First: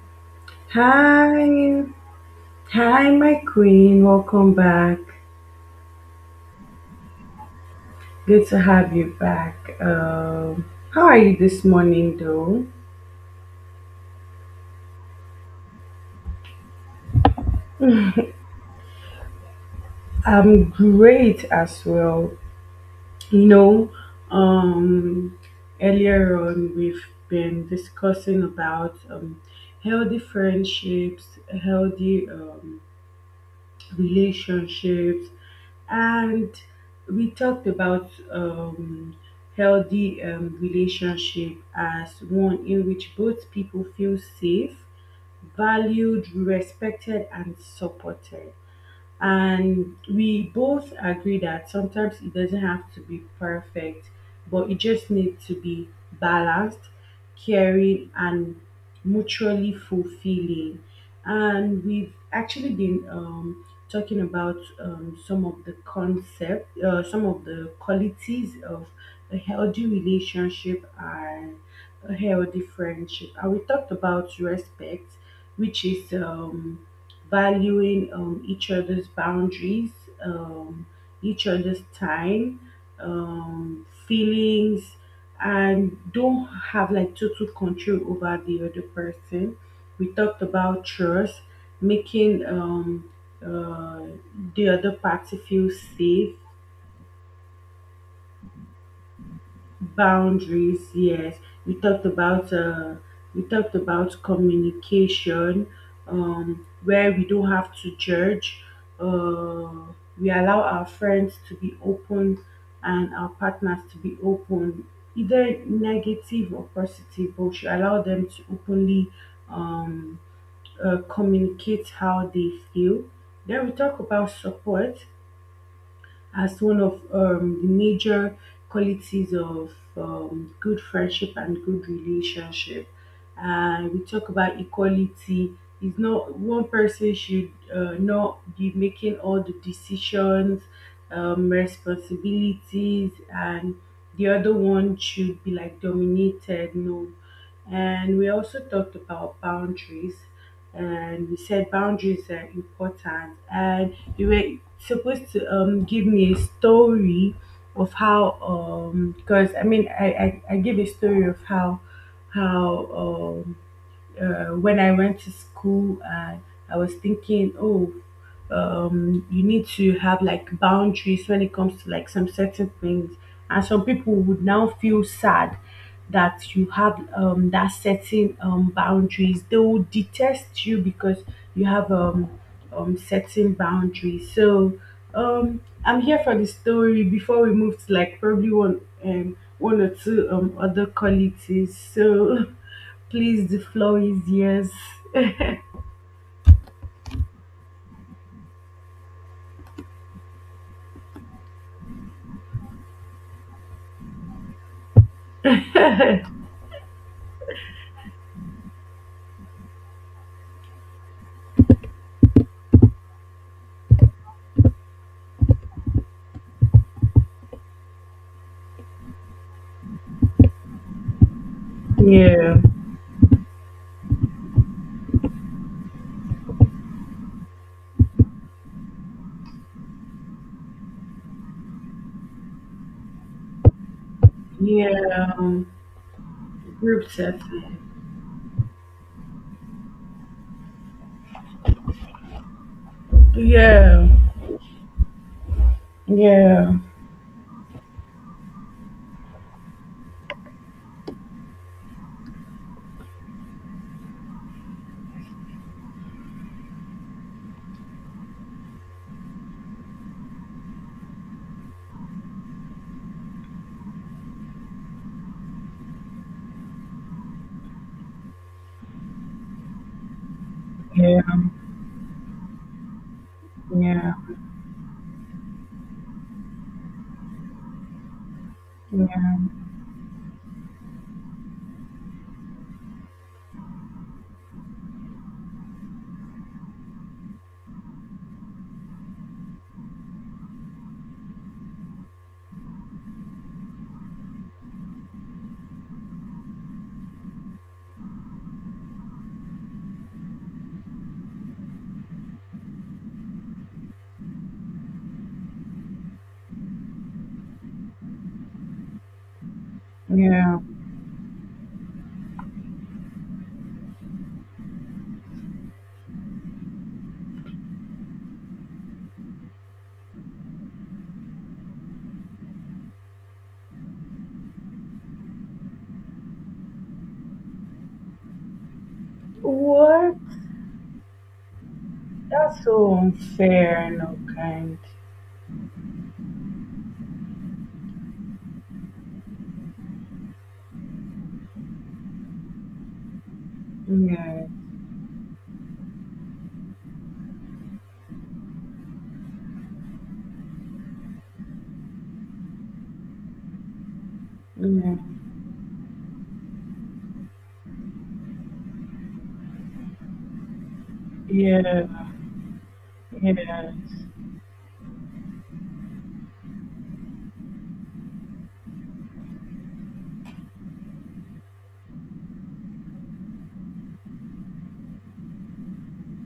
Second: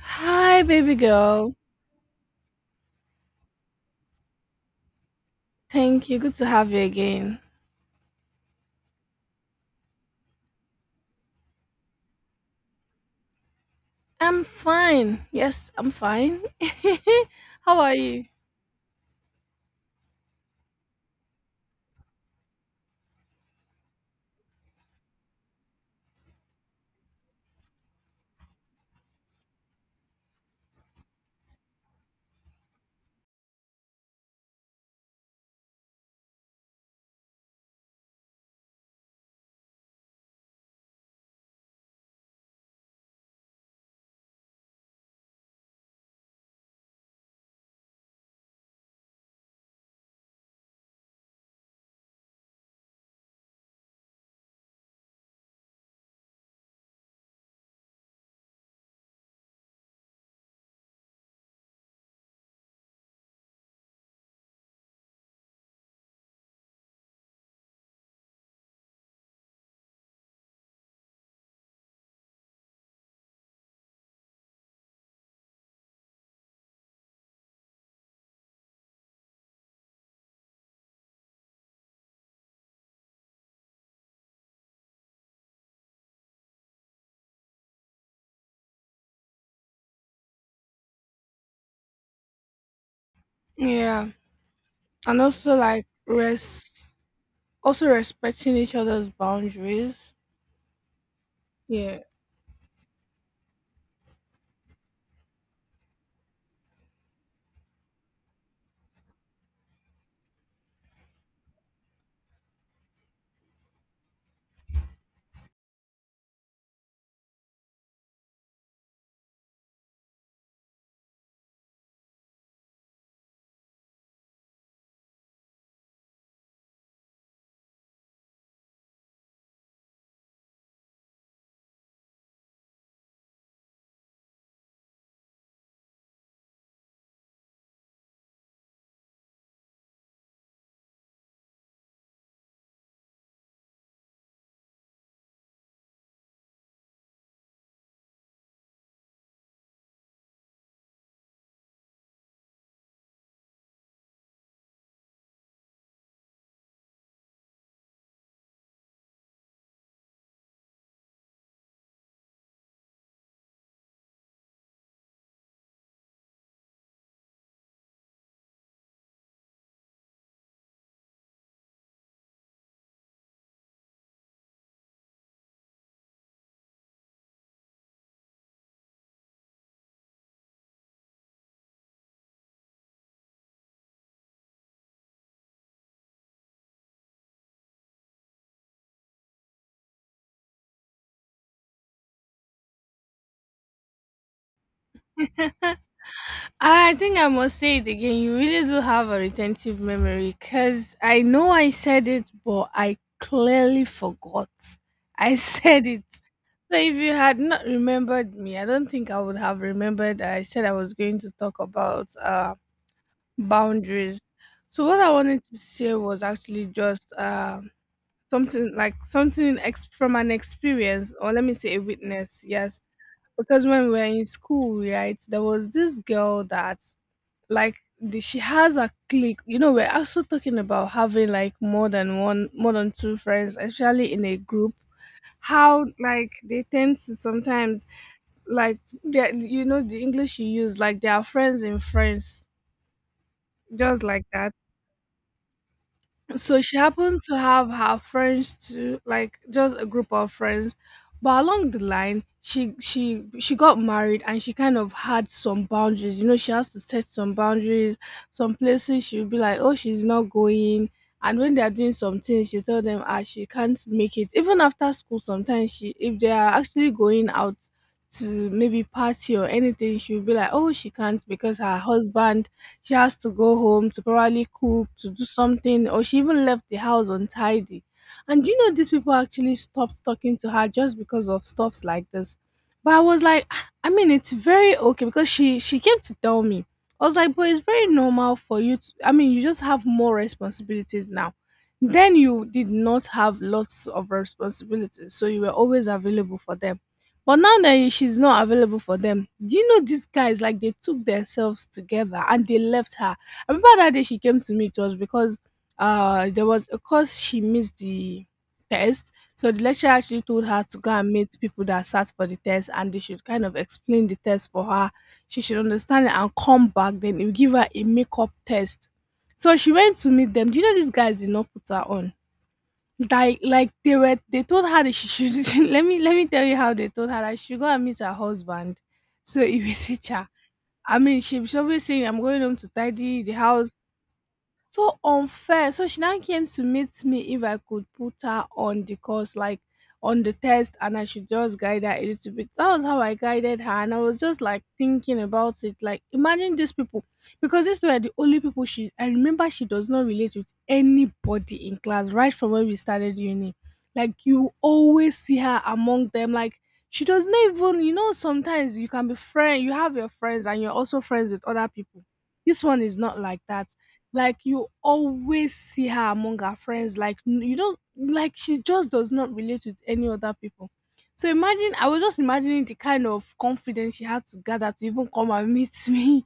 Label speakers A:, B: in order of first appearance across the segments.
A: Hi, baby girl.
B: Hi, hi, my queen. Welcome back.
A: Thank you. Good to have you again.
B: Good to have you back. Um, how are you this morning, though?
A: I'm fine. Yes, I'm fine. How are you?
B: I'm great as well. You know, um, earlier on we've been discussing about healthy friendships, healthy relationships, and we talked about healthy relationship as one in which both people feel safe, valued, respected, and supported. And we both agree that sometimes it doesn't have to be perfect, but it just needs to be balanced, caring, and mutually fulfilling. And we've actually been talking about some of the concept some of the qualities of a healthy relationship and a healthy friendship. And we talked about respect, which is valuing each other's boundaries, um, each other's time, feelings, and don't have like total control over the other person. We talked about trust, making uh,
A: Yeah.
B: the other
A: And
B: party
A: also,
B: feel
A: like,
B: safe.
A: also respecting each other's boundaries.
B: Boundaries, yes. We
A: Yeah.
B: talked about uh, we talked about communication, where we don't have to judge. Uh, we allow our friends to be open and our partners to be open, either negative or positive. But we should allow them to openly um, communicate how they feel. Then we talk about support as one of the major qualities of good friendship and good relationship. And we talk about equality. It's not one person should not be making all the decisions, responsibilities, and the other one should be like dominated. No, and we also talked about boundaries, and we said boundaries are important, and you were supposed to give me a story of how because I mean I give a story of how how um when I went to school, and I was thinking, you need to have like boundaries when it comes to like some certain things, and some people would now feel sad that you have that certain boundaries. They will detest you because you have certain boundaries. So I'm here for the story before we move to like probably one or two other qualities. So please, the floor is yours.
A: I think I must say it again. You really do have a retentive memory because I know I said it, but I clearly forgot. I said it. So if you had not remembered me, I don't think I would have remembered that I said I was going to talk about boundaries. So what I wanted to say was actually just something like something from an experience, or let me say a witness.
B: Yeah,
A: Yes, because when we were in school, right, there was this girl that, like, she has a clique. You know, we're also talking about having like more than one, more than two friends, especially in a group,
B: yeah.
A: how like they tend
B: Group
A: to
B: test.
A: sometimes, like you know the english you use, like they are friends in france, just
B: Yeah.
A: like that. So
B: Yeah.
A: she happened to have her friends too, like just a group of friends. But along the line, she got married and she kind of had some boundaries. You know, she has to set some boundaries. Some places she'll be like, oh, she's not going. And when they are doing some things, she tell them, ah, she can't make it. Even after school, sometimes she, if they are actually going out to maybe party or anything, she'll be like, oh, she
B: Yeah.
A: can't because her husband, she has to go home to
B: Yeah.
A: probably cook, to do something, or she even left the house untidy. And do you know these
B: Yeah.
A: people actually stopped talking to her just because of stuffs like this? But I was like, "Ah, I mean, it's very okay because she came to tell me. I was like, but it's very normal for you to. I mean, you just have more responsibilities now. Then you did not have lots of responsibilities, so you were always available for them. But now that she's not available for them, do you know these guys like they took themselves together and they left her? I remember that day she came to me, it was because there was a course she missed the test. So the lecturer actually told
B: Yeah.
A: her to go and meet people that sat for the test and they should kind of explain the test for her. She should understand it and come back, then it will give her a makeup test. So she went to meet them. Do you know these guys did not put her on? Like they told her that she should let me tell you how they told her that she should go and meet her husband. So it was a
B: What?
A: teacher. I mean she was always saying I'm going home
B: That's
A: to
B: so
A: tidy the house,
B: unfair and unkind.
A: so unfair. So she now came to meet me if I could put her on the course, like on the test, and I should just guide her a little bit. That was how I guided her, and I was just
B: Yeah.
A: like thinking about it. Like, imagine these people, because these were the only people she. I remember she does not relate with anybody in class, right from when we started uni. Like, you
B: Yeah.
A: always see her among them, like. She does not even, you know, sometimes you can be friend, you have your friends and you're also friends with other
B: Yeah.
A: people. This one is not
B: Yeah.
A: like that,
B: Yes.
A: like you always see her among her friends, like you don't, like she just does not relate with any other people. So imagine I was just imagining the kind of confidence she had to gather to even come and meet me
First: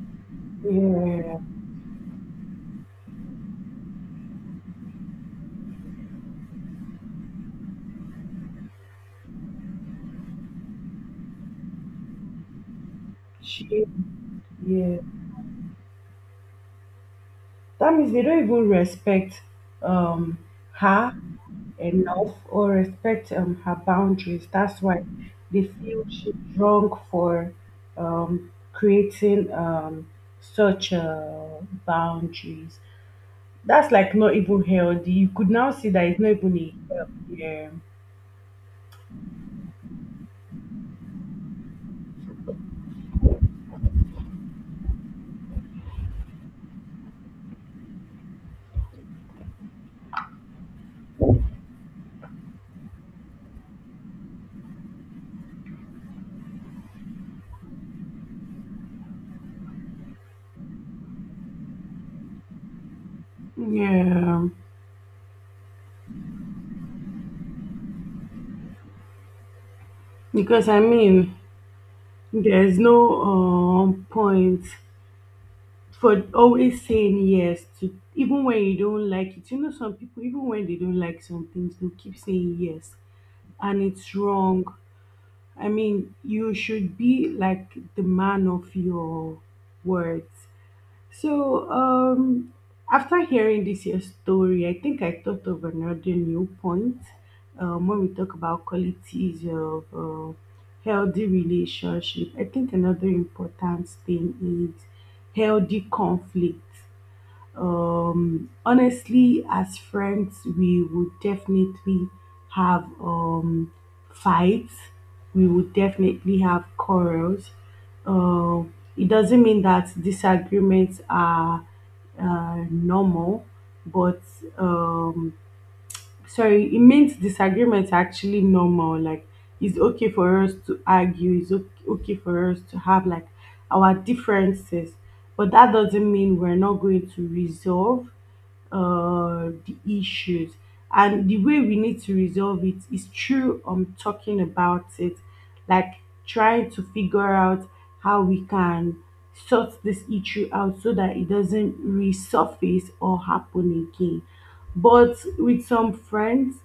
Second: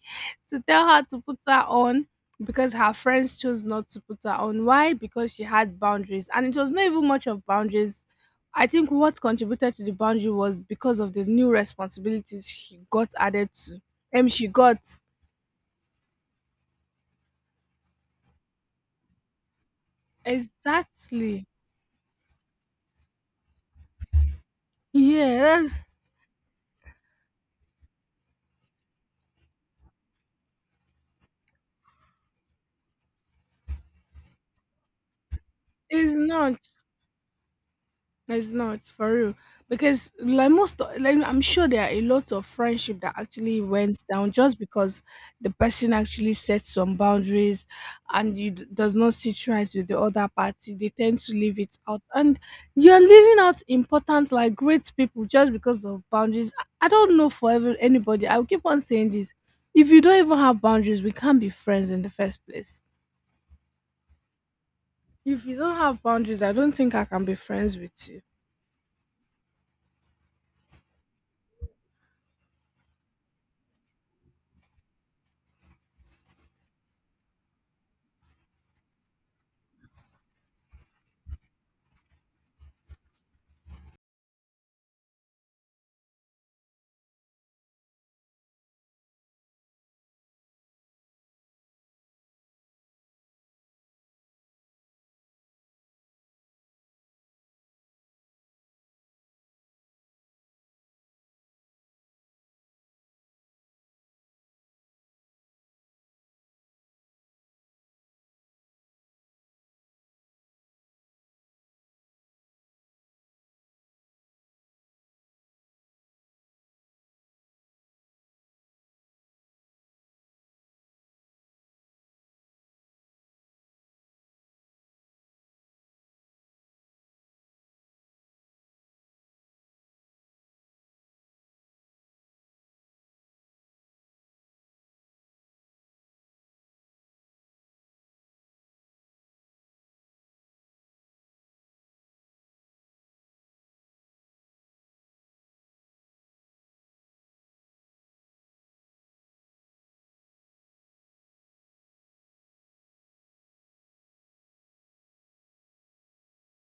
A: to tell her to
B: Yeah.
A: put her on, because her friends chose not to put her on. Why? Because she had boundaries, and it was not even much of boundaries. I think what contributed to the boundary was because of the new responsibilities she got added to,
B: She.
A: and she got,
B: Yeah. That means they don't even respect um her
A: exactly,
B: enough, or respect her boundaries. That's why
A: yeah.
B: they feel she's wrong for creating such boundaries. That's like not even healthy. You could now see that
A: It's
B: it's not even
A: not.
B: a healthy. Yeah,
A: It's not for real. Because like most, like I'm sure there are a lot of friendship that actually went down just because the person actually set some boundaries, and you does not sit right with the other party. They tend to leave it out, and you're leaving out important, like great people, just because of boundaries. I don't know for every, anybody. I'll keep on saying this. If you don't even have boundaries, we can't be friends in the first place.
B: yeah.
A: If you don't have boundaries, I don't think I can be friends with you.
B: Because I mean, there's no point for always saying yes to even when you don't like it. You know, some people, even when they don't like some things, they keep saying yes, and it's wrong. I mean, you should be like the man of your words. So, after hearing this your story, I think I thought of another new point when we talk about qualities of healthy relationship. I think another important thing is healthy conflict. Honestly, as friends, we would definitely have fights. We would definitely have quarrels. It doesn't mean that disagreements are normal, but um, sorry, it means disagreements are actually normal. Like it's okay for us to argue, it's o- okay for us to have like our differences, but that doesn't mean we're not going to resolve the issues. And the way we need to resolve it is through talking about it, like trying to figure out how we can sort this issue out so that it doesn't resurface or happen again. But with some friends,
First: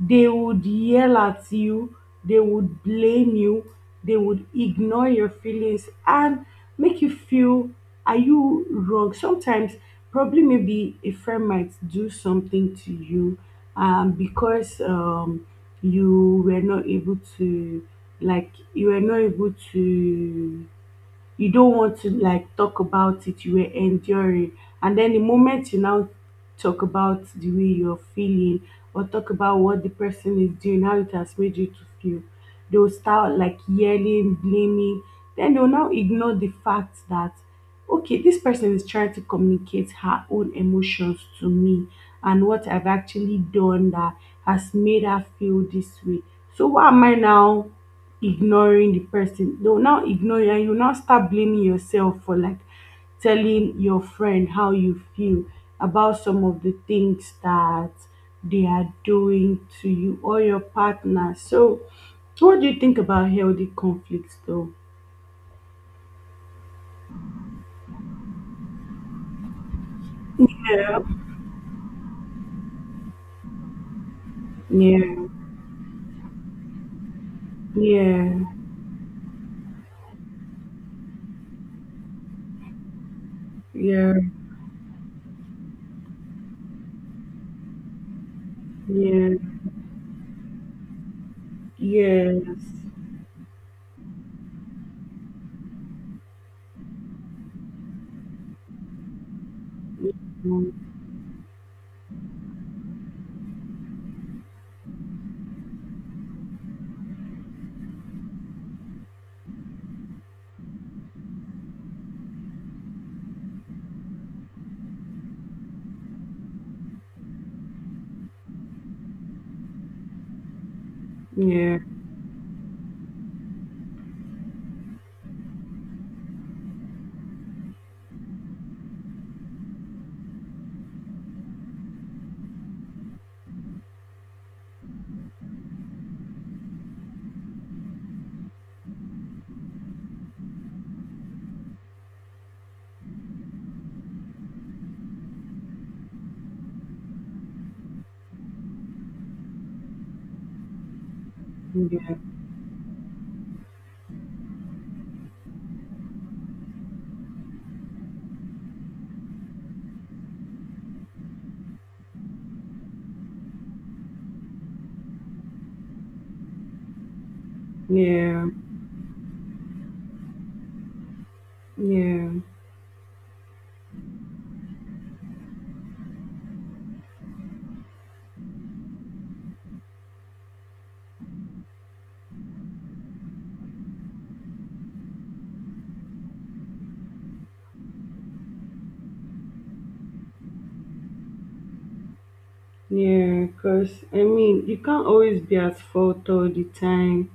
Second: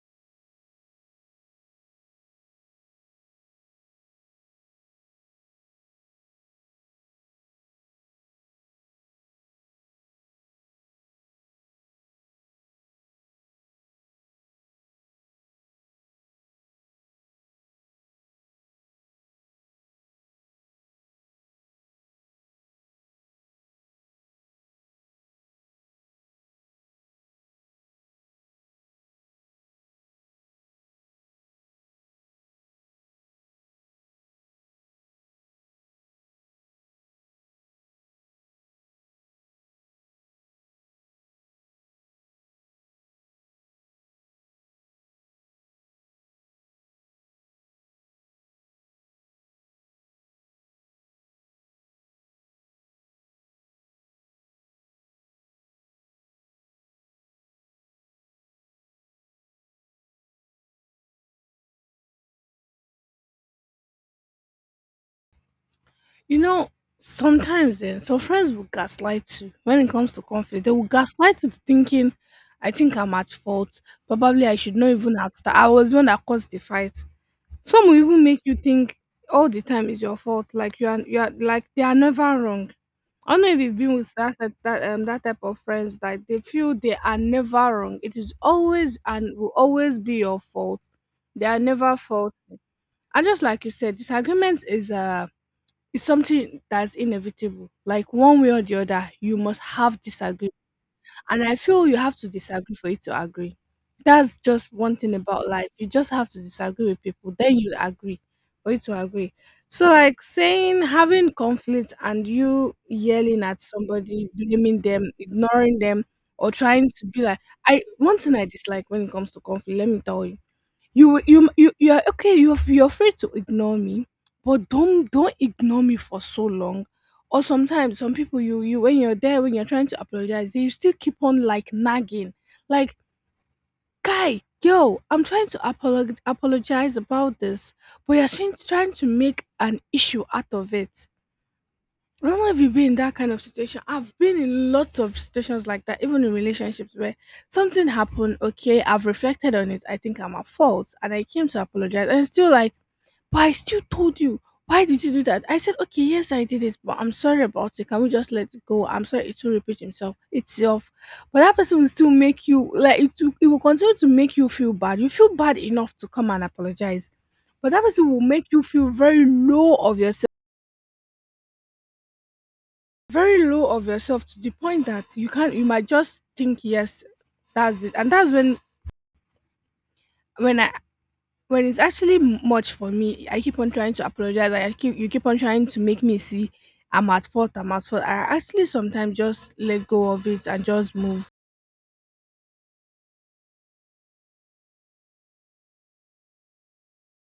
B: they would yell at you, they would blame you, they would ignore your feelings and make you feel, are you wrong? Sometimes, probably maybe a friend might do something to you because you were not able to, like, you were not able to, you don't want to like talk about it, you were enduring. And then the moment you now talk about the way you're feeling, or talk about what the person is doing, how it has made you to feel, they'll start like yelling, blaming, then they'll now ignore the fact that, okay, this person is trying to communicate her own emotions to me, and what I've actually done that has made her feel this way, so why am I now ignoring the person. They'll now ignore you, and you now start blaming yourself for like telling your friend how you feel about some of the things that they are doing to you or your partner. So what do you think about healthy conflicts though?
A: You know, sometimes then some friends will gaslight you when it comes to conflict. They will
B: Yeah.
A: gaslight you to thinking, I think I'm at fault. Probably I should not
B: Yeah.
A: even have that. I was the one that caused the fight. Some will even
B: Yeah.
A: make you think all the time is your fault. Like you are like they are never wrong. I don't know if you've been with
B: Yeah.
A: that that type of friends that they feel they are never wrong. It is always
B: Yeah.
A: and will always be your fault. They are never fault.
B: Yes.
A: And just like you said, disagreement is a, it's something that's inevitable. Like one way or the other, you must have disagree. And I feel you have to disagree for you to agree. That's just one thing about life. You just have to disagree with people, then you agree for you to agree. So like saying having conflict and you yelling at somebody, blaming them, ignoring them, or trying to be like, I, one thing I dislike when it comes to conflict, let me tell you, you you you
B: Yeah.
A: you are okay, you're you're free to ignore me, but don't ignore me for so long. Or sometimes some people, you when you're there, when you're trying to apologize they still keep on like nagging, like, guy, yo, I'm trying to apologize about this, but you're trying to make an issue out of it. I don't know if you've been in that kind of situation. I've been in lots of situations like that, even in relationships where something happened. Okay, I've reflected on it. I think I'm at fault, and I came to
B: Yeah.
A: apologize. And it's still like, but I still told you. Why did you do that? I said, okay, yes, I did it, but I'm sorry about it. Can we just let it go? I'm sorry it will repeat himself itself. But that person will still make you like it. Will, it will continue to make you feel bad. You feel bad enough to come and apologize, but that person will
B: Yeah.
A: make you feel very low of yourself.
B: Yeah.
A: Very low of yourself to the point that you can't, you might just think yes, that's it. And that's when I, when it's actually much for me, I keep on trying to apologize. Like, I keep, you keep on trying to make me see I'm at fault, I actually sometimes just let go of it and just move.
B: Yeah, because I mean, you can't always be at fault all the time.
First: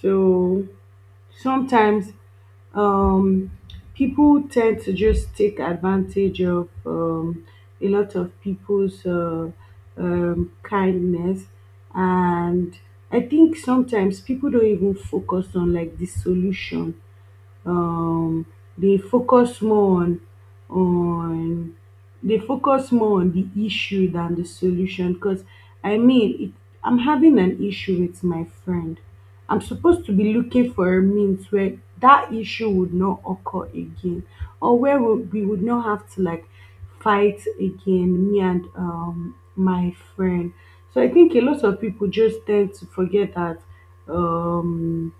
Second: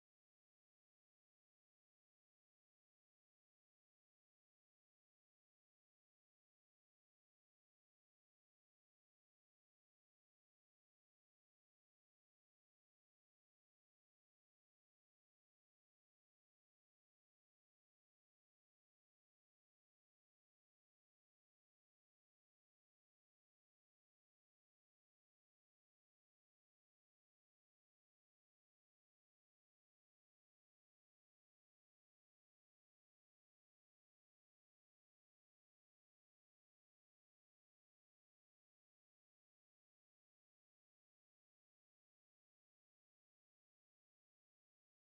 B: So sometimes um, people tend to just take advantage of a lot of people's kindness. And I think sometimes people don't even focus on like the solution um dey focus more on they focus more on the issue than the solution. Because I mean, it, I'm having an issue with my friend, I'm supposed to be looking for a means where that issue would not occur again, or where we would not have to like fight again, me and my friend. So I think a lot of people just tend to forget that um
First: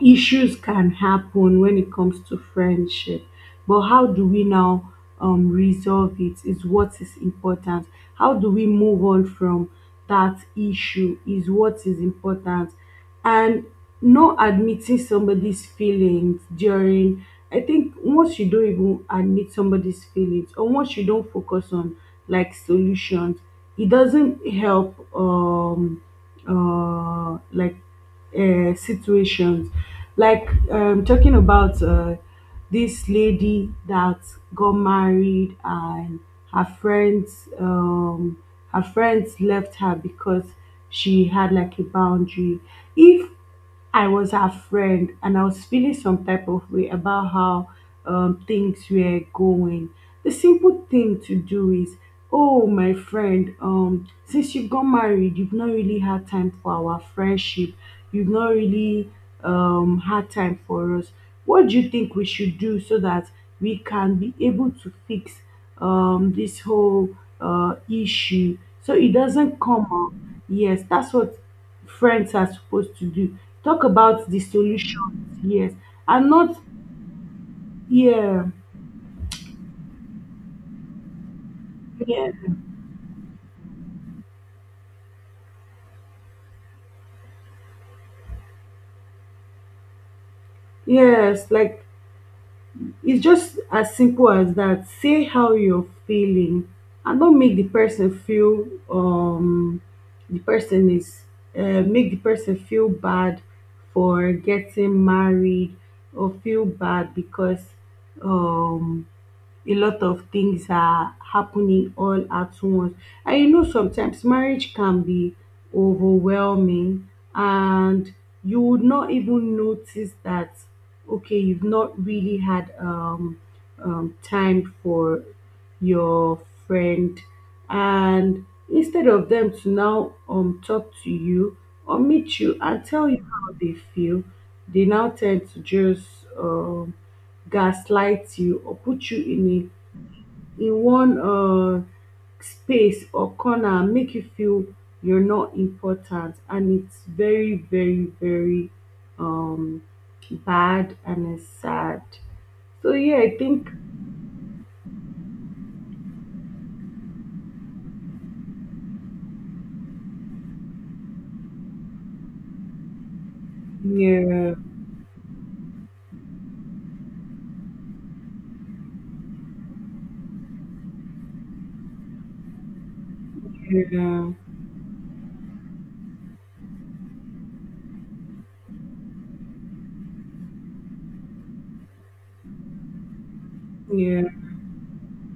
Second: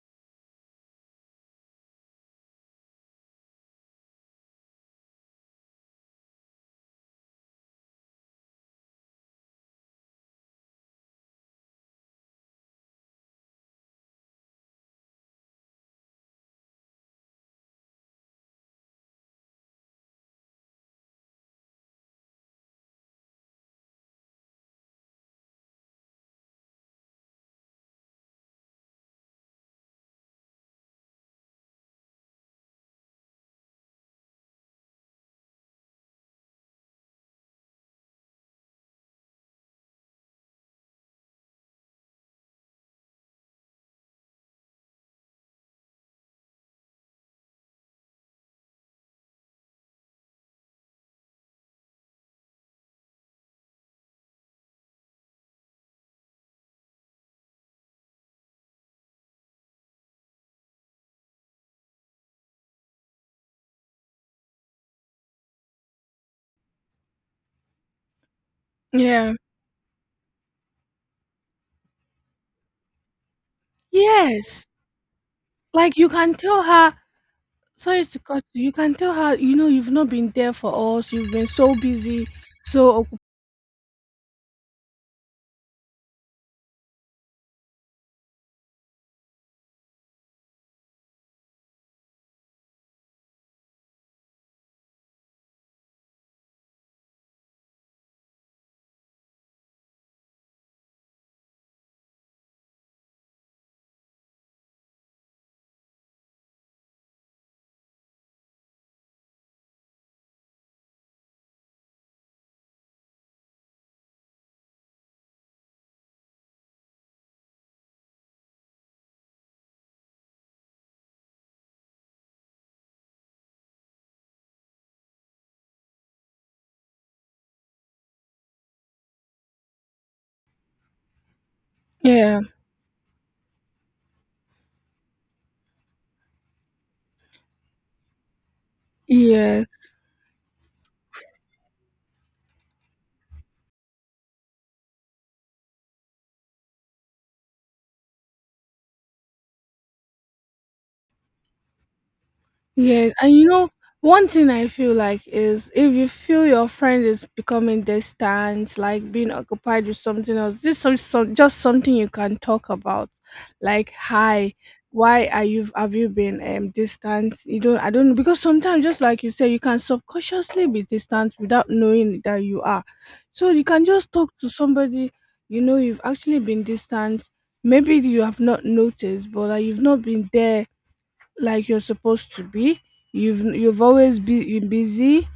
B: issues can happen when it comes to friendship, but how do we now resolve it is what is important, how do we move on from that issue is what is important. And not admitting somebody's feelings during, I think once you don't even admit somebody's feelings, or once you don't focus on like solutions, it doesn't help uh like situations. Like talking about this lady that got married and her friends, her friends left her because she had like a boundary. If I was her friend, and I was feeling some type of way about how things were going. The simple thing to do is, oh my friend, since you've got married, you've not really had time for our friendship. You've not really had time for us. What do you think we should do so that we can be able to fix this whole issue so it
A: Yeah,
B: doesn't come up? Yes, that's what friends are supposed to do. Talk about the
A: yes.
B: solutions, yes,
A: Like you
B: and
A: can
B: not
A: tell her, sorry to cut
B: yeah,
A: you, you can tell her, you know, you've not been there for us, you've been so busy,
B: yeah,
A: so
B: yes. Like it's just as simple as that. Say how you're feeling, and don't make the person feel the person is make the person feel bad for getting married, or feel bad because um a lot of things are happening all at once. And you know, sometimes marriage can be overwhelming, and you would not even notice that, okay, you've not really had time for your friend. And instead of them to now talk to you or meet
A: yeah,
B: you and tell you how they feel, they now tend to just um, gaslight you or put you
A: yeah.
B: in a in one space or corner and make you feel you're not important. And it's very, very, very um bad, and it's sad. So
A: Yes,
B: yeah,
A: and
B: I
A: you know,
B: think
A: one thing I feel like is if you feel your friend is becoming distant, like being occupied with something else, just some just something you can talk about, like
B: yeah,
A: hi, why are you, have you been distant? You don't, I don't know, because sometimes just like you say, you can subconsciously be distant without knowing that you are. So you can just
B: yeah,
A: talk to somebody, you know you've actually been distant. Maybe you have not noticed, but like, you've not been there like you're supposed to be. You've
B: yeah,
A: always
B: yeah,
A: been busy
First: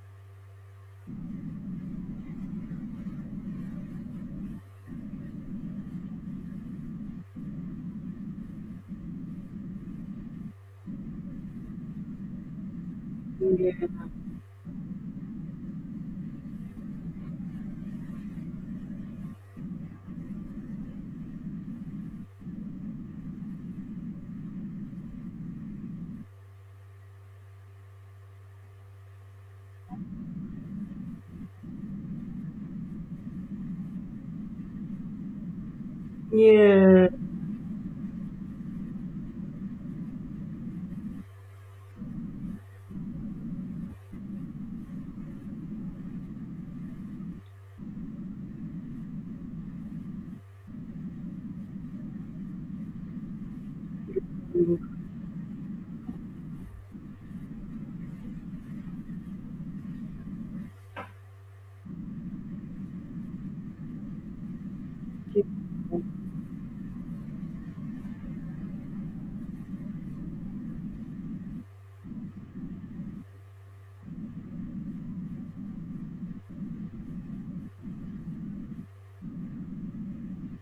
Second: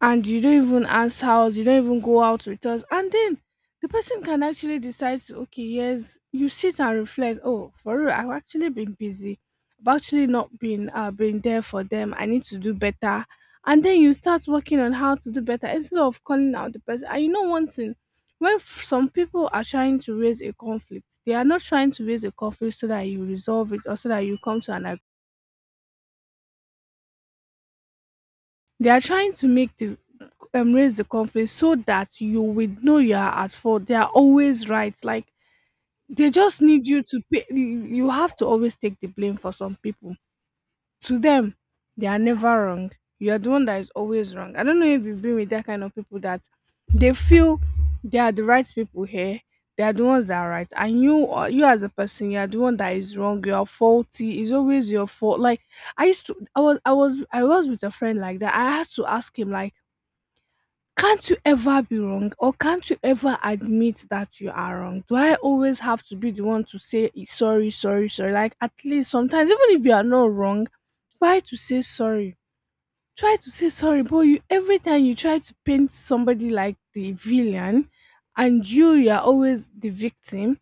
A: and you don't even ask house, you don't even go out with us. And then the person can actually decide to okay, yes, you sit and reflect, oh, for real, I've actually been busy. I've actually not been been there for them. I need to do better. And then you start working on how to do better instead of calling out the person. And you know one thing, when some people are trying to raise a conflict, they are not trying to raise a conflict so that you resolve it or so that you come to an, they are trying to make the, raise the conflict so that you will know you are at fault. They are always right. Like they
B: yeah,
A: just need you
B: yeah,
A: to pay. You have to always take the blame for some people. To them, they are never wrong. You are the one that is always wrong. I don't know if you've been with that kind of people that they feel they are the right people here. They are the ones that are right, and you as a person, you are the one that is wrong. You are faulty. It's always your fault. Like I used to, I was, I was, I was with a friend like that. I had to ask him like can't you ever be wrong or can't you ever admit that you are wrong? Do I always have to be the one to say "Eh, sorry? Like, at least sometimes, even if you are not wrong, try to say sorry. Try to say sorry, but you every time you try to paint somebody like the villain and you are always the victim,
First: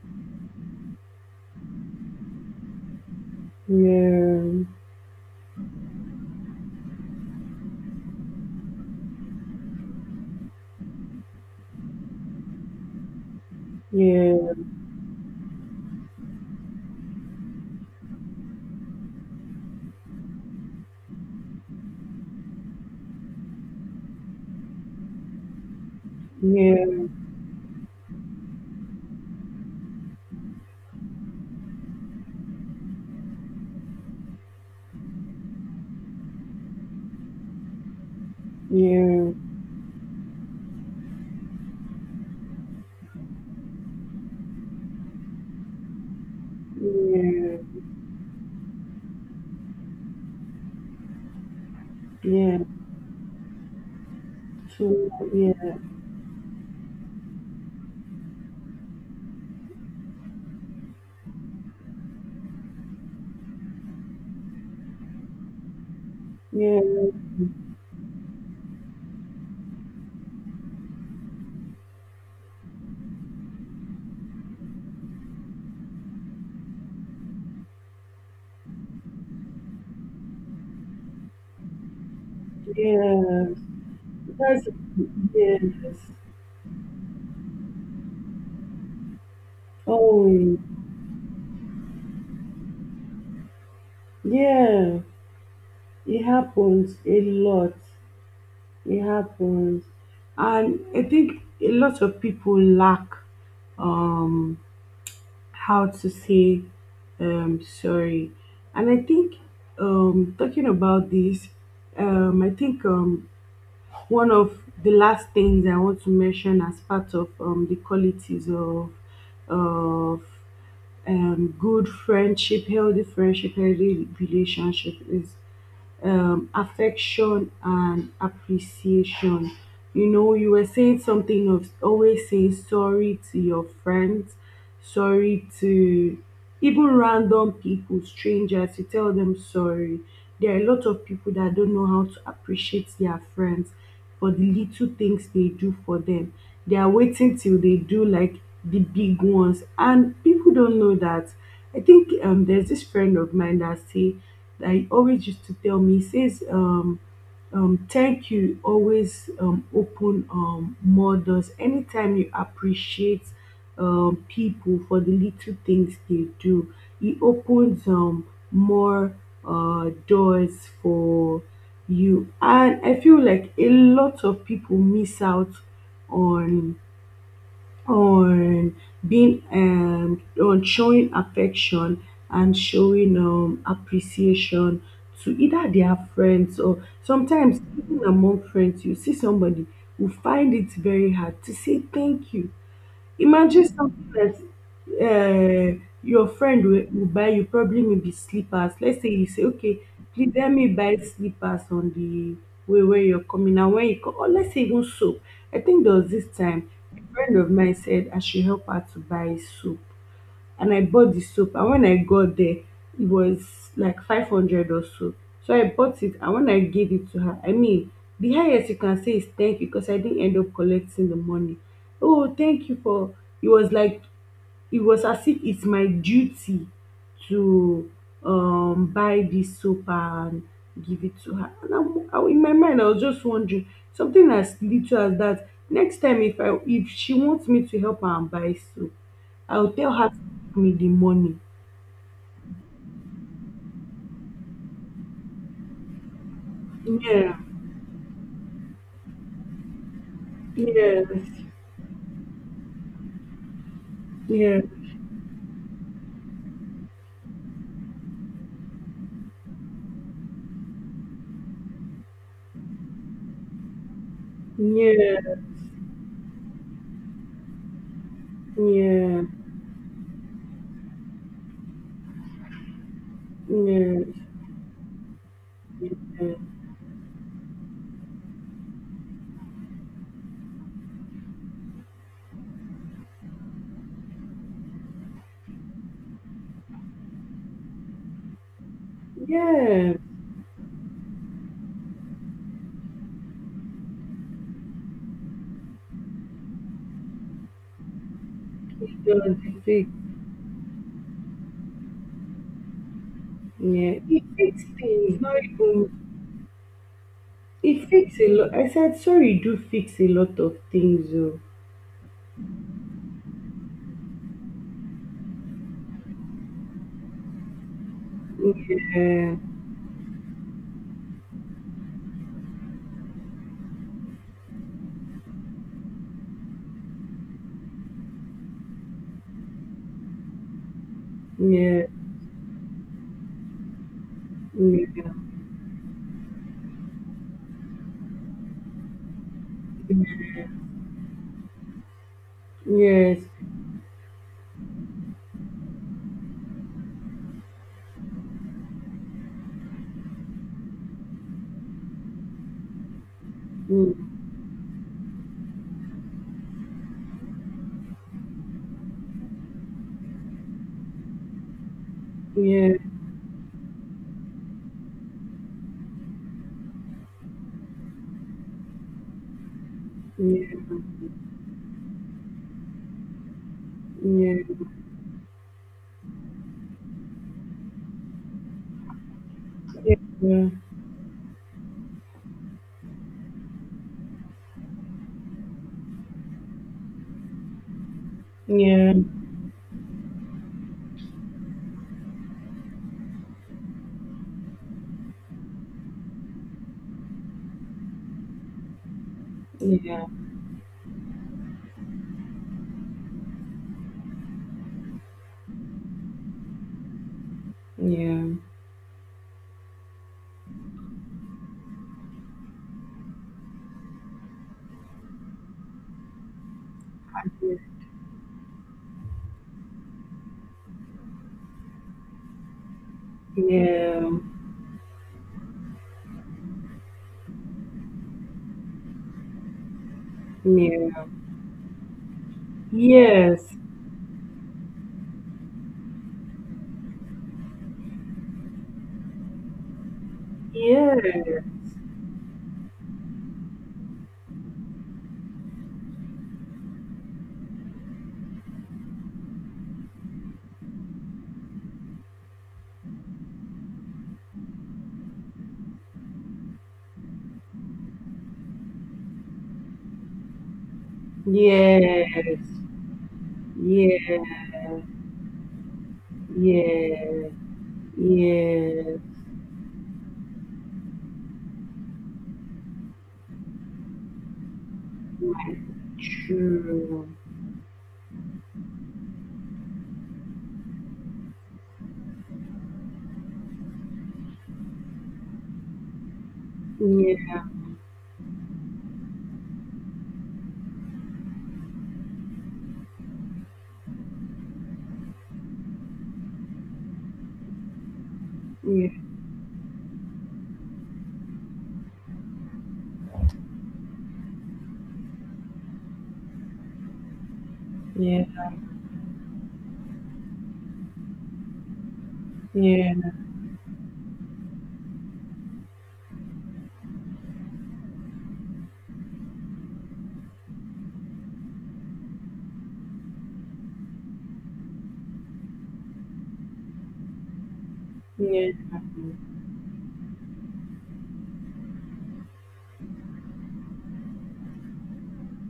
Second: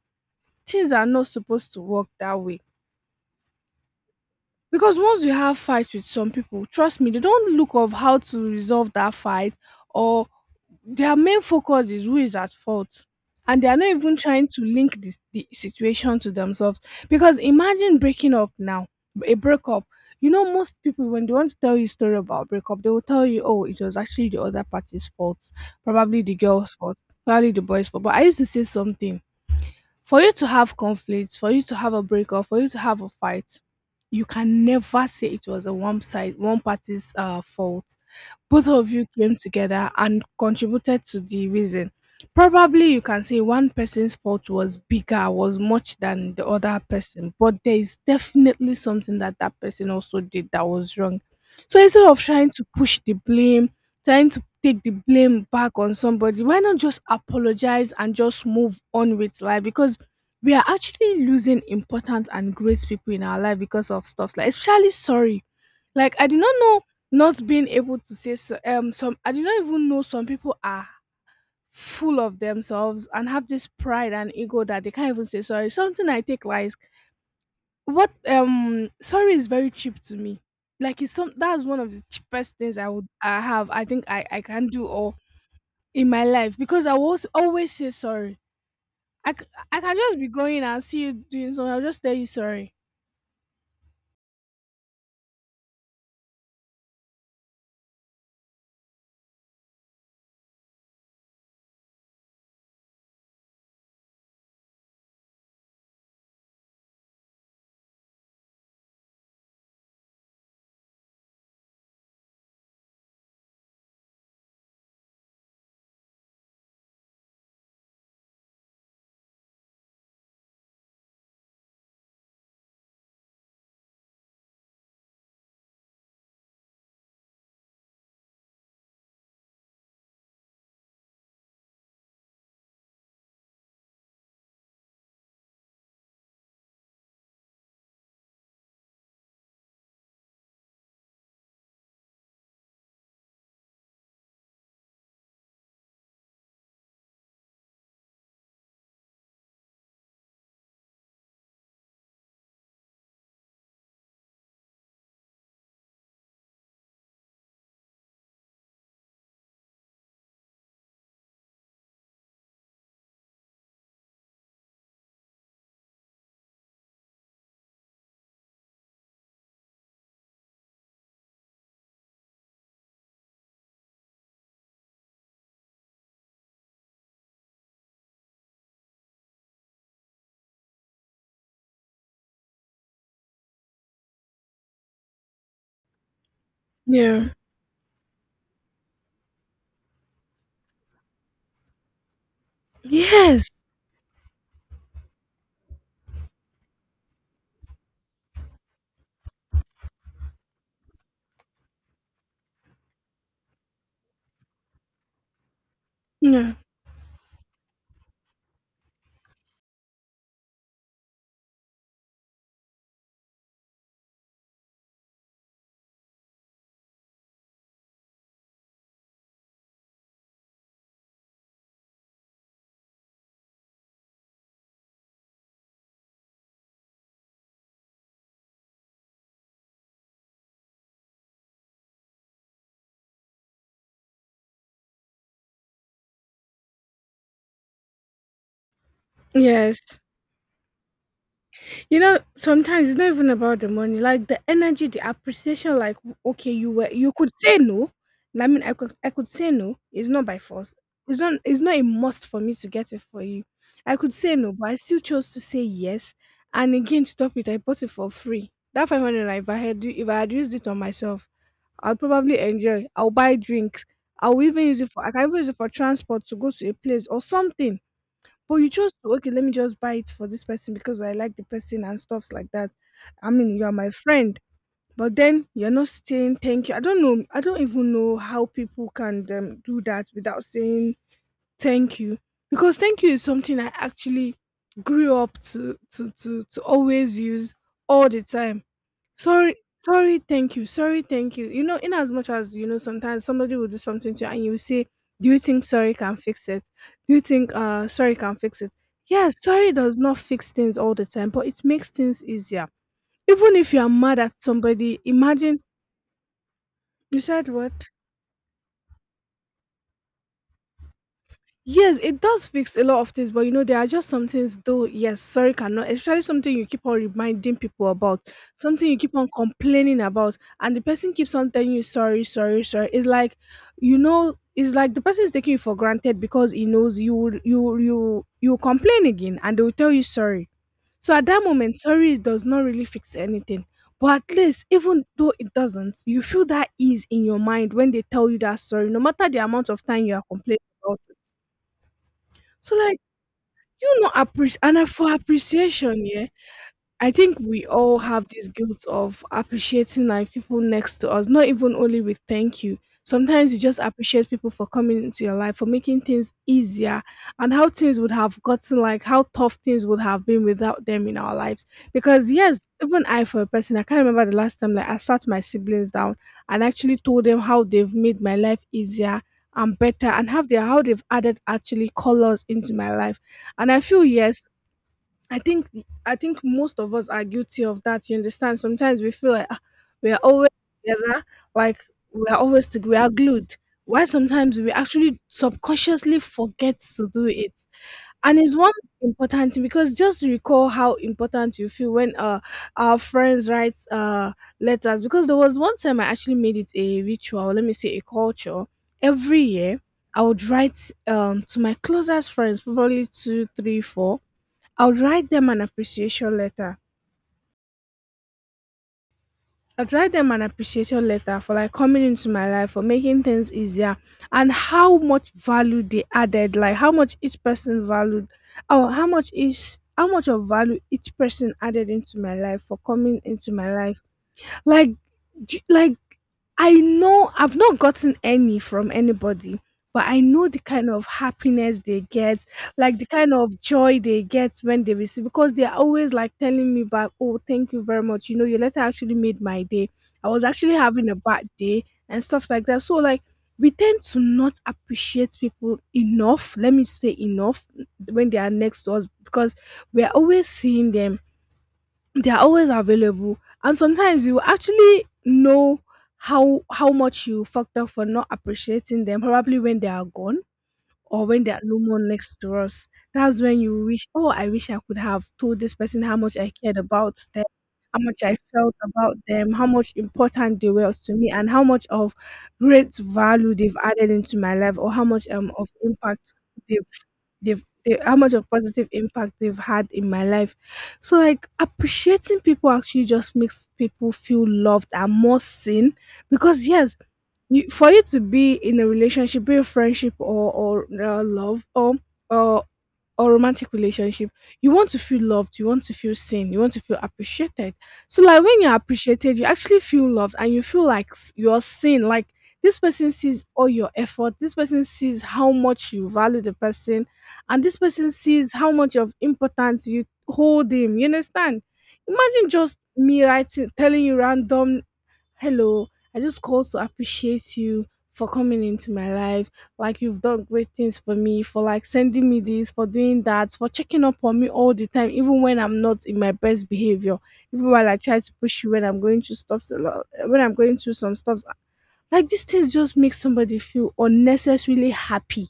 A: things are not supposed to work that way.
B: yeah,
A: Because once you have fight with some people, trust me, they don't look of how to resolve that fight or their main focus is who is at fault and they are not even
B: yeah,
A: trying to link this the situation to themselves because imagine breaking up now, a breakup. You know, most people when they want to tell you a story about breakup, they will tell you oh it was actually the other party's fault, probably the girl's
B: yeah,
A: fault, probably the boy's fault. But I used to say something: for you to have conflict, for you to have a breakup, for you to have a fight, you can never say it was a one side, one party's fault. Both of you came together and contributed to the reason. Probably you can say one person's fault was bigger, was much than the other person, but there is definitely something that that person also did that was wrong. So instead of trying
B: yeah,
A: to push the blame, trying to take the
B: so
A: blame
B: yeah,
A: back on somebody, why not just apologize and just move on with life? Because we are actually losing important and great people in our life because of stuff like especially sorry, like I did not
B: yeah,
A: know, not being able to say so, some I did not even know some people are full of themselves and have this pride and ego that they can't even say sorry. Something I take like what, sorry is very cheap to me. Like it's some that's one of the cheapest things i would i
B: yeah.
A: have i think i i
B: That's
A: can do or
B: yes.
A: in my life, because I was always say sorry. I, c- I can just be
B: Oh,
A: going and see you doing something. I'll just tell you sorry.
B: yeah. It happens a lot. It happens. And I think a lot of people lack um how to say sorry. And I think talking about this, I think one of the last things I want to mention as part of the qualities of good friendship, healthy relationship is affection and appreciation. You know, you were saying something of always saying sorry to your friends, sorry to even random people, strangers, you tell them sorry. There are a lot of people that don't know how to appreciate their friends for the little things they do for them. They are waiting till they do like the big ones, and people don't know that. I think there's this friend of mine that say I always used to tell me, he says, thank you always open more doors. Anytime you appreciate people for the little things they do, it opens more doors for you. And I feel like a lot of people miss out on on being on showing affection and showing appreciation to either their friends, or
A: Yeah.
B: sometimes even among friends you see somebody who find it very hard to say thank you.
A: Yes.
B: Imagine something that your friend will buy you, probably maybe slippers. Let's say you say, okay, please let me buy slippers on the way where you're coming. And when you come, or let's say even soap. I think there was this
A: Yeah.
B: time, a friend of mine said I should help her to buy soap, and I bought the soap, and when I got there it was like 500 or so. So I bought it, and when I gave it to her, I mean, the highest you can say is thank you, because I didn't end up collecting the money. Oh, thank you for, it was like, it was as if it's my duty to buy this soap and give it to her. And I, in my mind, I was just wondering, something as little as that. Next time, if she wants me to help her and buy soap, I'll tell
A: Yes.
B: her to give me the money.
A: You know sometimes it's not even about the money, like the energy, the appreciation. Like okay, you were, you could
B: Yeah,
A: say no. I mean, I could say no. It's not by force.
B: yes,
A: It's not a must for me to get it for you. I could
B: yeah,
A: say no,
B: yeah,
A: but I still chose to say yes. And again, to top it, I bought it for free. That 500 naira, if I had used it on myself, I'll probably enjoy, I'll buy drinks. I'll even use it for, I can even use it for transport to go to a place or something. But
B: yeah,
A: you chose to,
B: yeah,
A: okay, let me just buy it for this person because I like the person and stuffs like that. I mean, you are my friend, but then you're not
B: yeah,
A: saying thank you. I don't know. I don't even know how people can do that without saying thank you. Because thank you is something I actually grew up to always use all the time. Sorry,
B: yeah.
A: sorry, thank you, sorry, thank you. You know, in as much as, you know, sometimes somebody will do something to you and you will say do you think sorry can fix it? Do you think sorry can fix it?
B: It
A: Yes,
B: does, it
A: sorry
B: fix,
A: does not fix things all the time, but it makes things easier. Even if you are
B: yeah.
A: mad
B: It
A: at
B: fix
A: somebody,
B: things, not
A: imagine.
B: even.
A: You said
B: It
A: what?
B: fix a lot. I said sorry, do fix a lot of things. Oh.
A: Yes, it does fix a lot of things, but you know, there are just some things, though, yes, sorry, cannot, especially something you keep on reminding people about, something you keep on
B: Yeah,
A: complaining about, and the person keeps on telling you, sorry, sorry, sorry. It's like, you know, it's like the person is taking you for granted because he knows you, you complain again and they will tell you sorry. So at that moment,
B: yeah,
A: sorry does not really fix anything. But at least, even
B: yeah,
A: though it doesn't, you feel that ease in your mind when they tell you that sorry, no matter the amount of time you are complaining about it. So like
B: yes,
A: you not appreciate, and I for appreciation, yeah. I think we all have this guilt of appreciating like people next to us, not even only with thank you. Sometimes you just
B: mm,
A: appreciate people for coming into your life, for making things easier, and how things would have gotten, like how tough things would have been without them in our lives. Because yes,
B: yeah,
A: even I for a person, I can't remember the last time like I sat my siblings down and actually told them how they've made my life easier and better, and
B: yeah,
A: have their how
B: yeah,
A: they've added actually colors into my life. And I feel
B: yeah,
A: yes,
B: yeah,
A: I think, I think most of us are guilty of that. You understand? Sometimes we feel like ah, we are always together, like we are always together, we are glued. Why sometimes we actually subconsciously forget to do it, and
B: yeah,
A: it's
B: yeah, yeah,
A: one
B: yeah, yes, yeah,
A: important thing, because just recall how important you feel when our friends write letters. Because there was one time I actually made it a ritual, let me say a culture. Every year
B: yes,
A: I would write to my closest friends, probably two, three, four, I'll write them an appreciation letter. I'd write them an appreciation letter for like coming into my life, for making things easier, and how much value they added, like how much each person valued, or how much of value each person added into my life for coming into my life. Like, like I know I've not gotten any from anybody, but I know the kind of happiness they get, like the kind of joy they get when they receive, because they're always like telling me back, oh, thank you very much. You know, your letter actually made my day. I was actually having a bad day and stuff like that. So, like, we tend to not appreciate people enough, let me say enough, when they are next to us, because we're always seeing them, they are always available, and sometimes you actually know how much you fucked up for not appreciating them, probably when they are gone or when they are no more next to us. That's when you wish
B: yeah,
A: oh I wish I could have told this person how much I cared about
B: yeah,
A: them, how much I felt
B: yeah,
A: about them, how much important they were to me, and how much of great value they've added into my life, or how much of impact they
B: true,
A: how much of positive impact they've had in my life. So like appreciating people actually just makes people feel loved and more seen, because yes,
B: yeah,
A: you, for you to be in a relationship, be a friendship or love or or or romantic relationship, you want to feel loved, you want to feel seen, you want to feel appreciated. So like when you're appreciated, you actually feel loved and you feel like you're seen. Like this person sees all your effort, this person sees how much you value the person, and this person
B: yeah, yeah,
A: sees how much of importance you hold him. You understand? Imagine just me writing telling you random, "Hello, I just called to appreciate you for coming into my life. Like you've done great things for me, for like sending me this, for doing that, for checking up on me all the time, even when I'm not in my best behavior, even while I try to
B: yeah,
A: push you when I'm going through stuff when I'm going through some stuff." Like these things just make somebody feel unnecessarily happy.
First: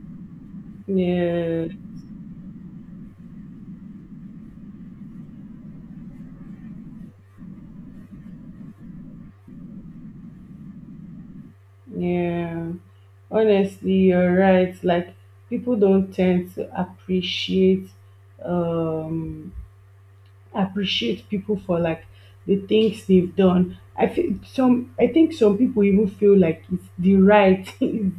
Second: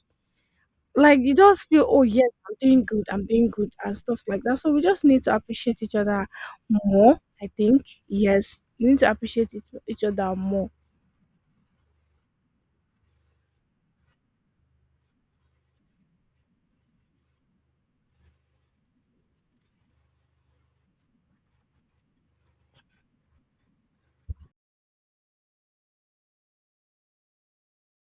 A: Like you
B: yeah, yeah.
A: just feel, oh yes, I'm doing good, and stuff like that. So we just need to appreciate each other more. I think yes, we need to appreciate each other more.
B: Yeah, honestly, you're right. Like people don't tend to um appreciate people for like the things they've done. I think some people even feel like it's the right is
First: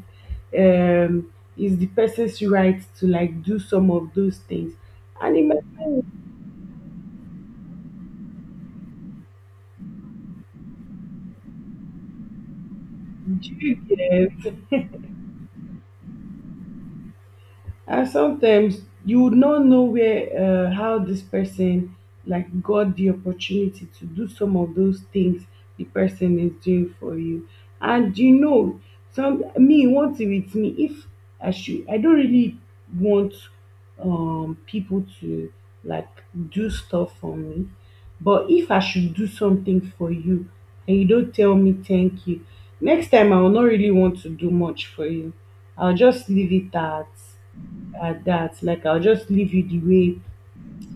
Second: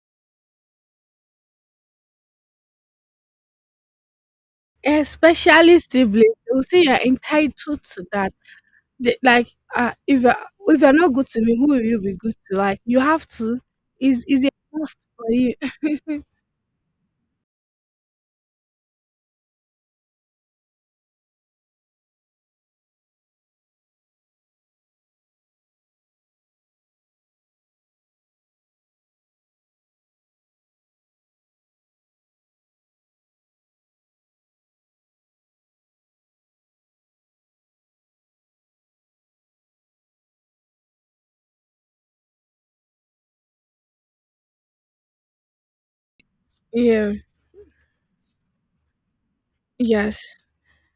B: um is the person's right to like do some of those things. And
A: Especially
B: imagine,
A: siblings, they will say you're entitled to that. They, like, if you're not good to me, who will you be good to? Like, you have
B: do
A: to.
B: you
A: Is a
B: get,
A: must for you?
B: and sometimes you would not know where how this person like got the opportunity to do some of those things the person is doing for you. And you know, some me, one thing with me: if I should I don't really want people to like do stuff for me. But if I should do something for you and you don't tell me thank you, next time I will not really want to do much for you. I'll just leave it at
A: Yeah.
B: at that. Like I'll just leave you the way
A: Yes.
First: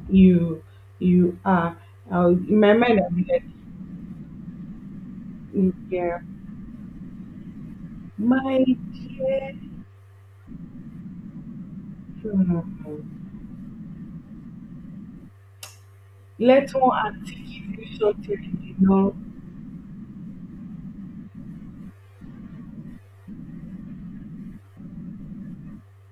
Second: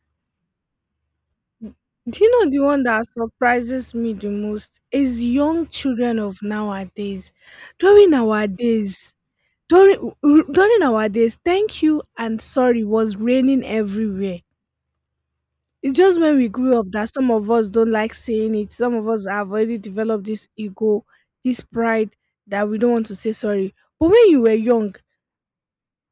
B: you you are.
A: Do
B: I'll,
A: you know
B: in
A: the
B: my
A: one
B: mind,
A: that
B: I'll be like,
A: surprises me the most is young
B: mm,
A: children
B: yeah,
A: of nowadays. During our
B: my
A: days,
B: dear,
A: during our days, thank you and
B: hmm,
A: sorry was raining everywhere. It's just when we
B: let
A: grew up
B: one
A: that some
B: auntie
A: of us
B: give
A: don't
B: you
A: like
B: something
A: saying
B: I
A: it.
B: did
A: Some of
B: not.
A: us have already developed this ego, this pride that we don't want to say sorry. But when you were young,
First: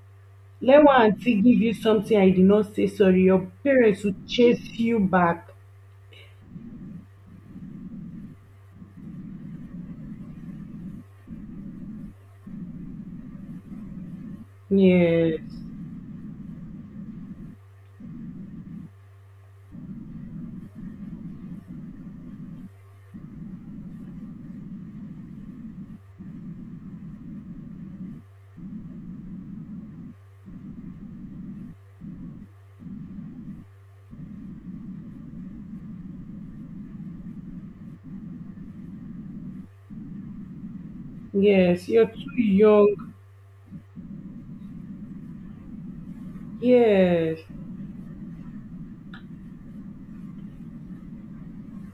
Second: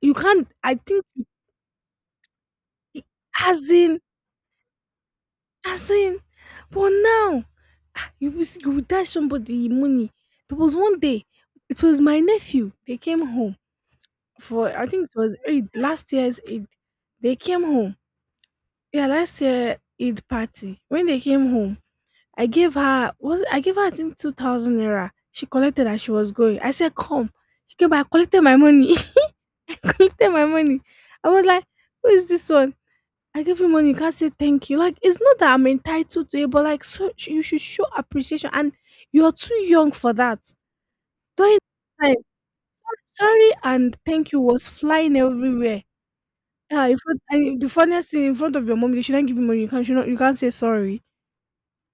A: you can't. I
B: Let one
A: think
B: auntie give you something I did not say
A: it-
B: sorry. Your
A: as in,
B: parents will chase you back.
A: as in. But now ah, you will you will dash somebody money. There was one day. It was my nephew. They came home for I think it was
B: Yes,
A: Eid, last year's Eid. They came home. Yeah, last year Eid party. When they came home, I gave her I think 2,000 naira. She collected as she was going. I said, "Come." She came back. I collected my money. I collected my money. I was like, "Who is this one? I gave you money. You can't say thank you." Like it's not that I'm entitled to it, but like so you should show appreciation. And you're too young for that. During
B: yes, you're
A: that time,
B: too young.
A: sorry and thank you was flying everywhere. Yeah, in front,
B: Yes.
A: and the funniest thing, in front of your mom, you shouldn't give you money. You can't, you know, you can't say sorry.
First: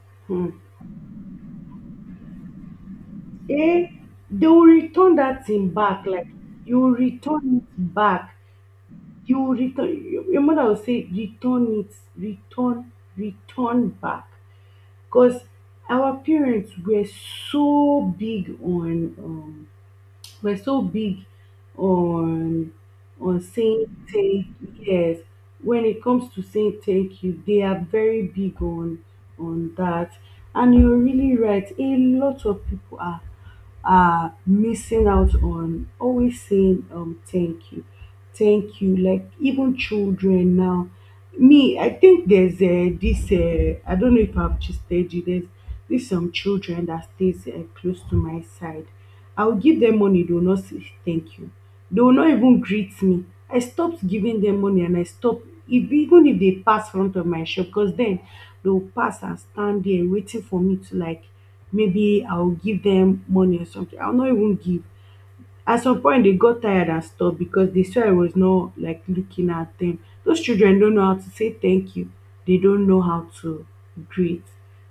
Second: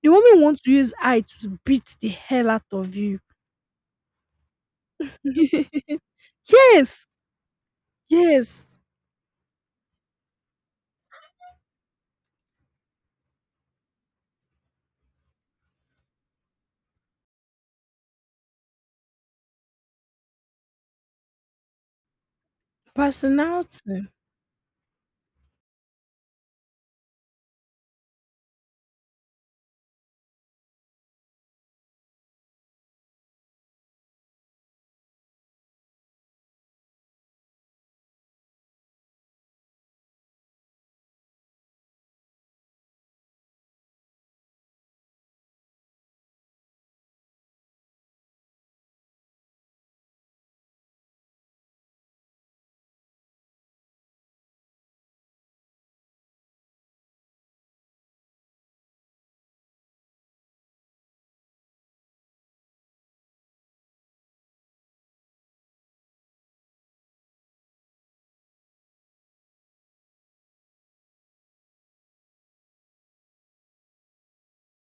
A: The woman
B: Hmm.
A: wants to use eye to beat the hell out of you.
B: Eh, they will return that thing back. Like you will
A: Yes,
B: return it back.
A: yes,
B: You return, your mother will say return it, return back. Because our parents were so big on, um we're so big on on saying
A: personality.
B: thank yes, when it comes to saying thank you, they are very big on that. And you're really right, a lot of people are missing out on always saying thank you, thank you. Like even children now, me, I think there's this, I don't know if I've just told you, there's this, some children that stays close to my side. I will give them money. They will not say thank you. They will not even greet me. I stopped giving them money, and I stopped, if, even if they pass front of my shop, because then they will pass and stand there waiting for me to like maybe I will give them money or something. I will not even give. At some point they got tired and stopped, because they saw I was not like looking at them. Those children don't know how to say thank you. They don't know how to greet.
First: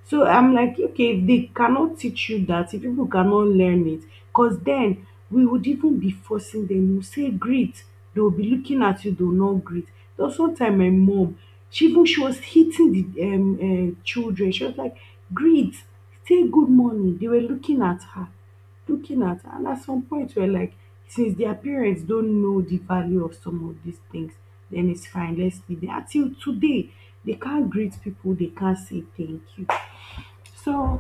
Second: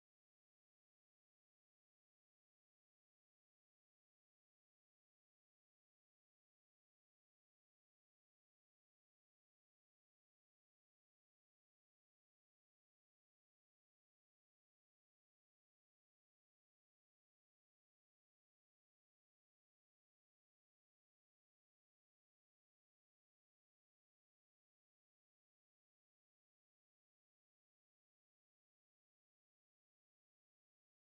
B: So I'm like, okay, if they cannot teach you that, if people cannot learn it, because then we would even be forcing them. You say greet, they will be looking at you, they will not greet. There's one time my mom, she was hitting the children. She was like, greet, say good morning. They were looking at her, looking at, and at some point we're like, since their parents don't know the value of some of these things, then it's fine, let's leave it. Until today, they can't greet people, they can't say thank you. So,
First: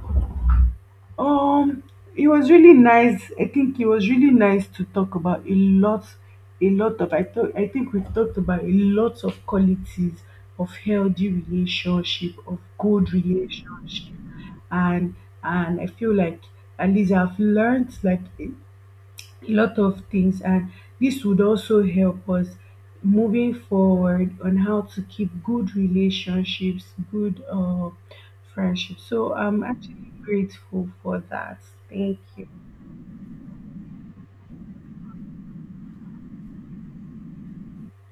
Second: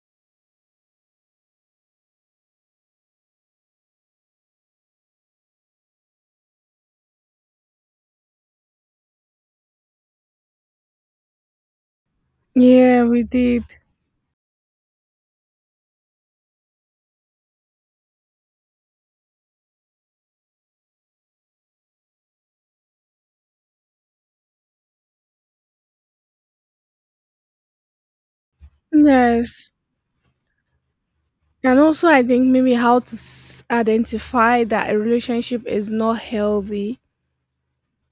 B: um it was really nice, I think it was really nice to talk about a lot of I thought I think we've talked about a lot of qualities of healthy relationship, of
A: Yeah,
B: good
A: we did.
B: relationship. And and I feel like at least I've learned like a lot of things, and this would also help us moving forward on how to keep good relationships, good friendships. So I'm
A: Yes.
B: actually grateful for that.
A: And also,
B: Thank
A: I think
B: you.
A: maybe how to identify that a relationship is not healthy.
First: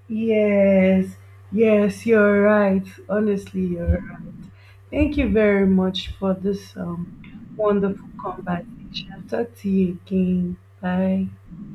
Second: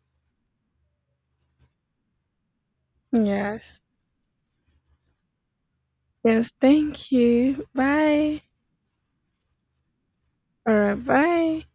B: Yes, yes, you're right, honestly,
A: Yes.
B: you're right. Thank you very much for
A: Yes,
B: this
A: thank you.
B: wonderful
A: Bye.
B: conversation. Talk to you again.
A: All right,
B: Bye.
A: bye.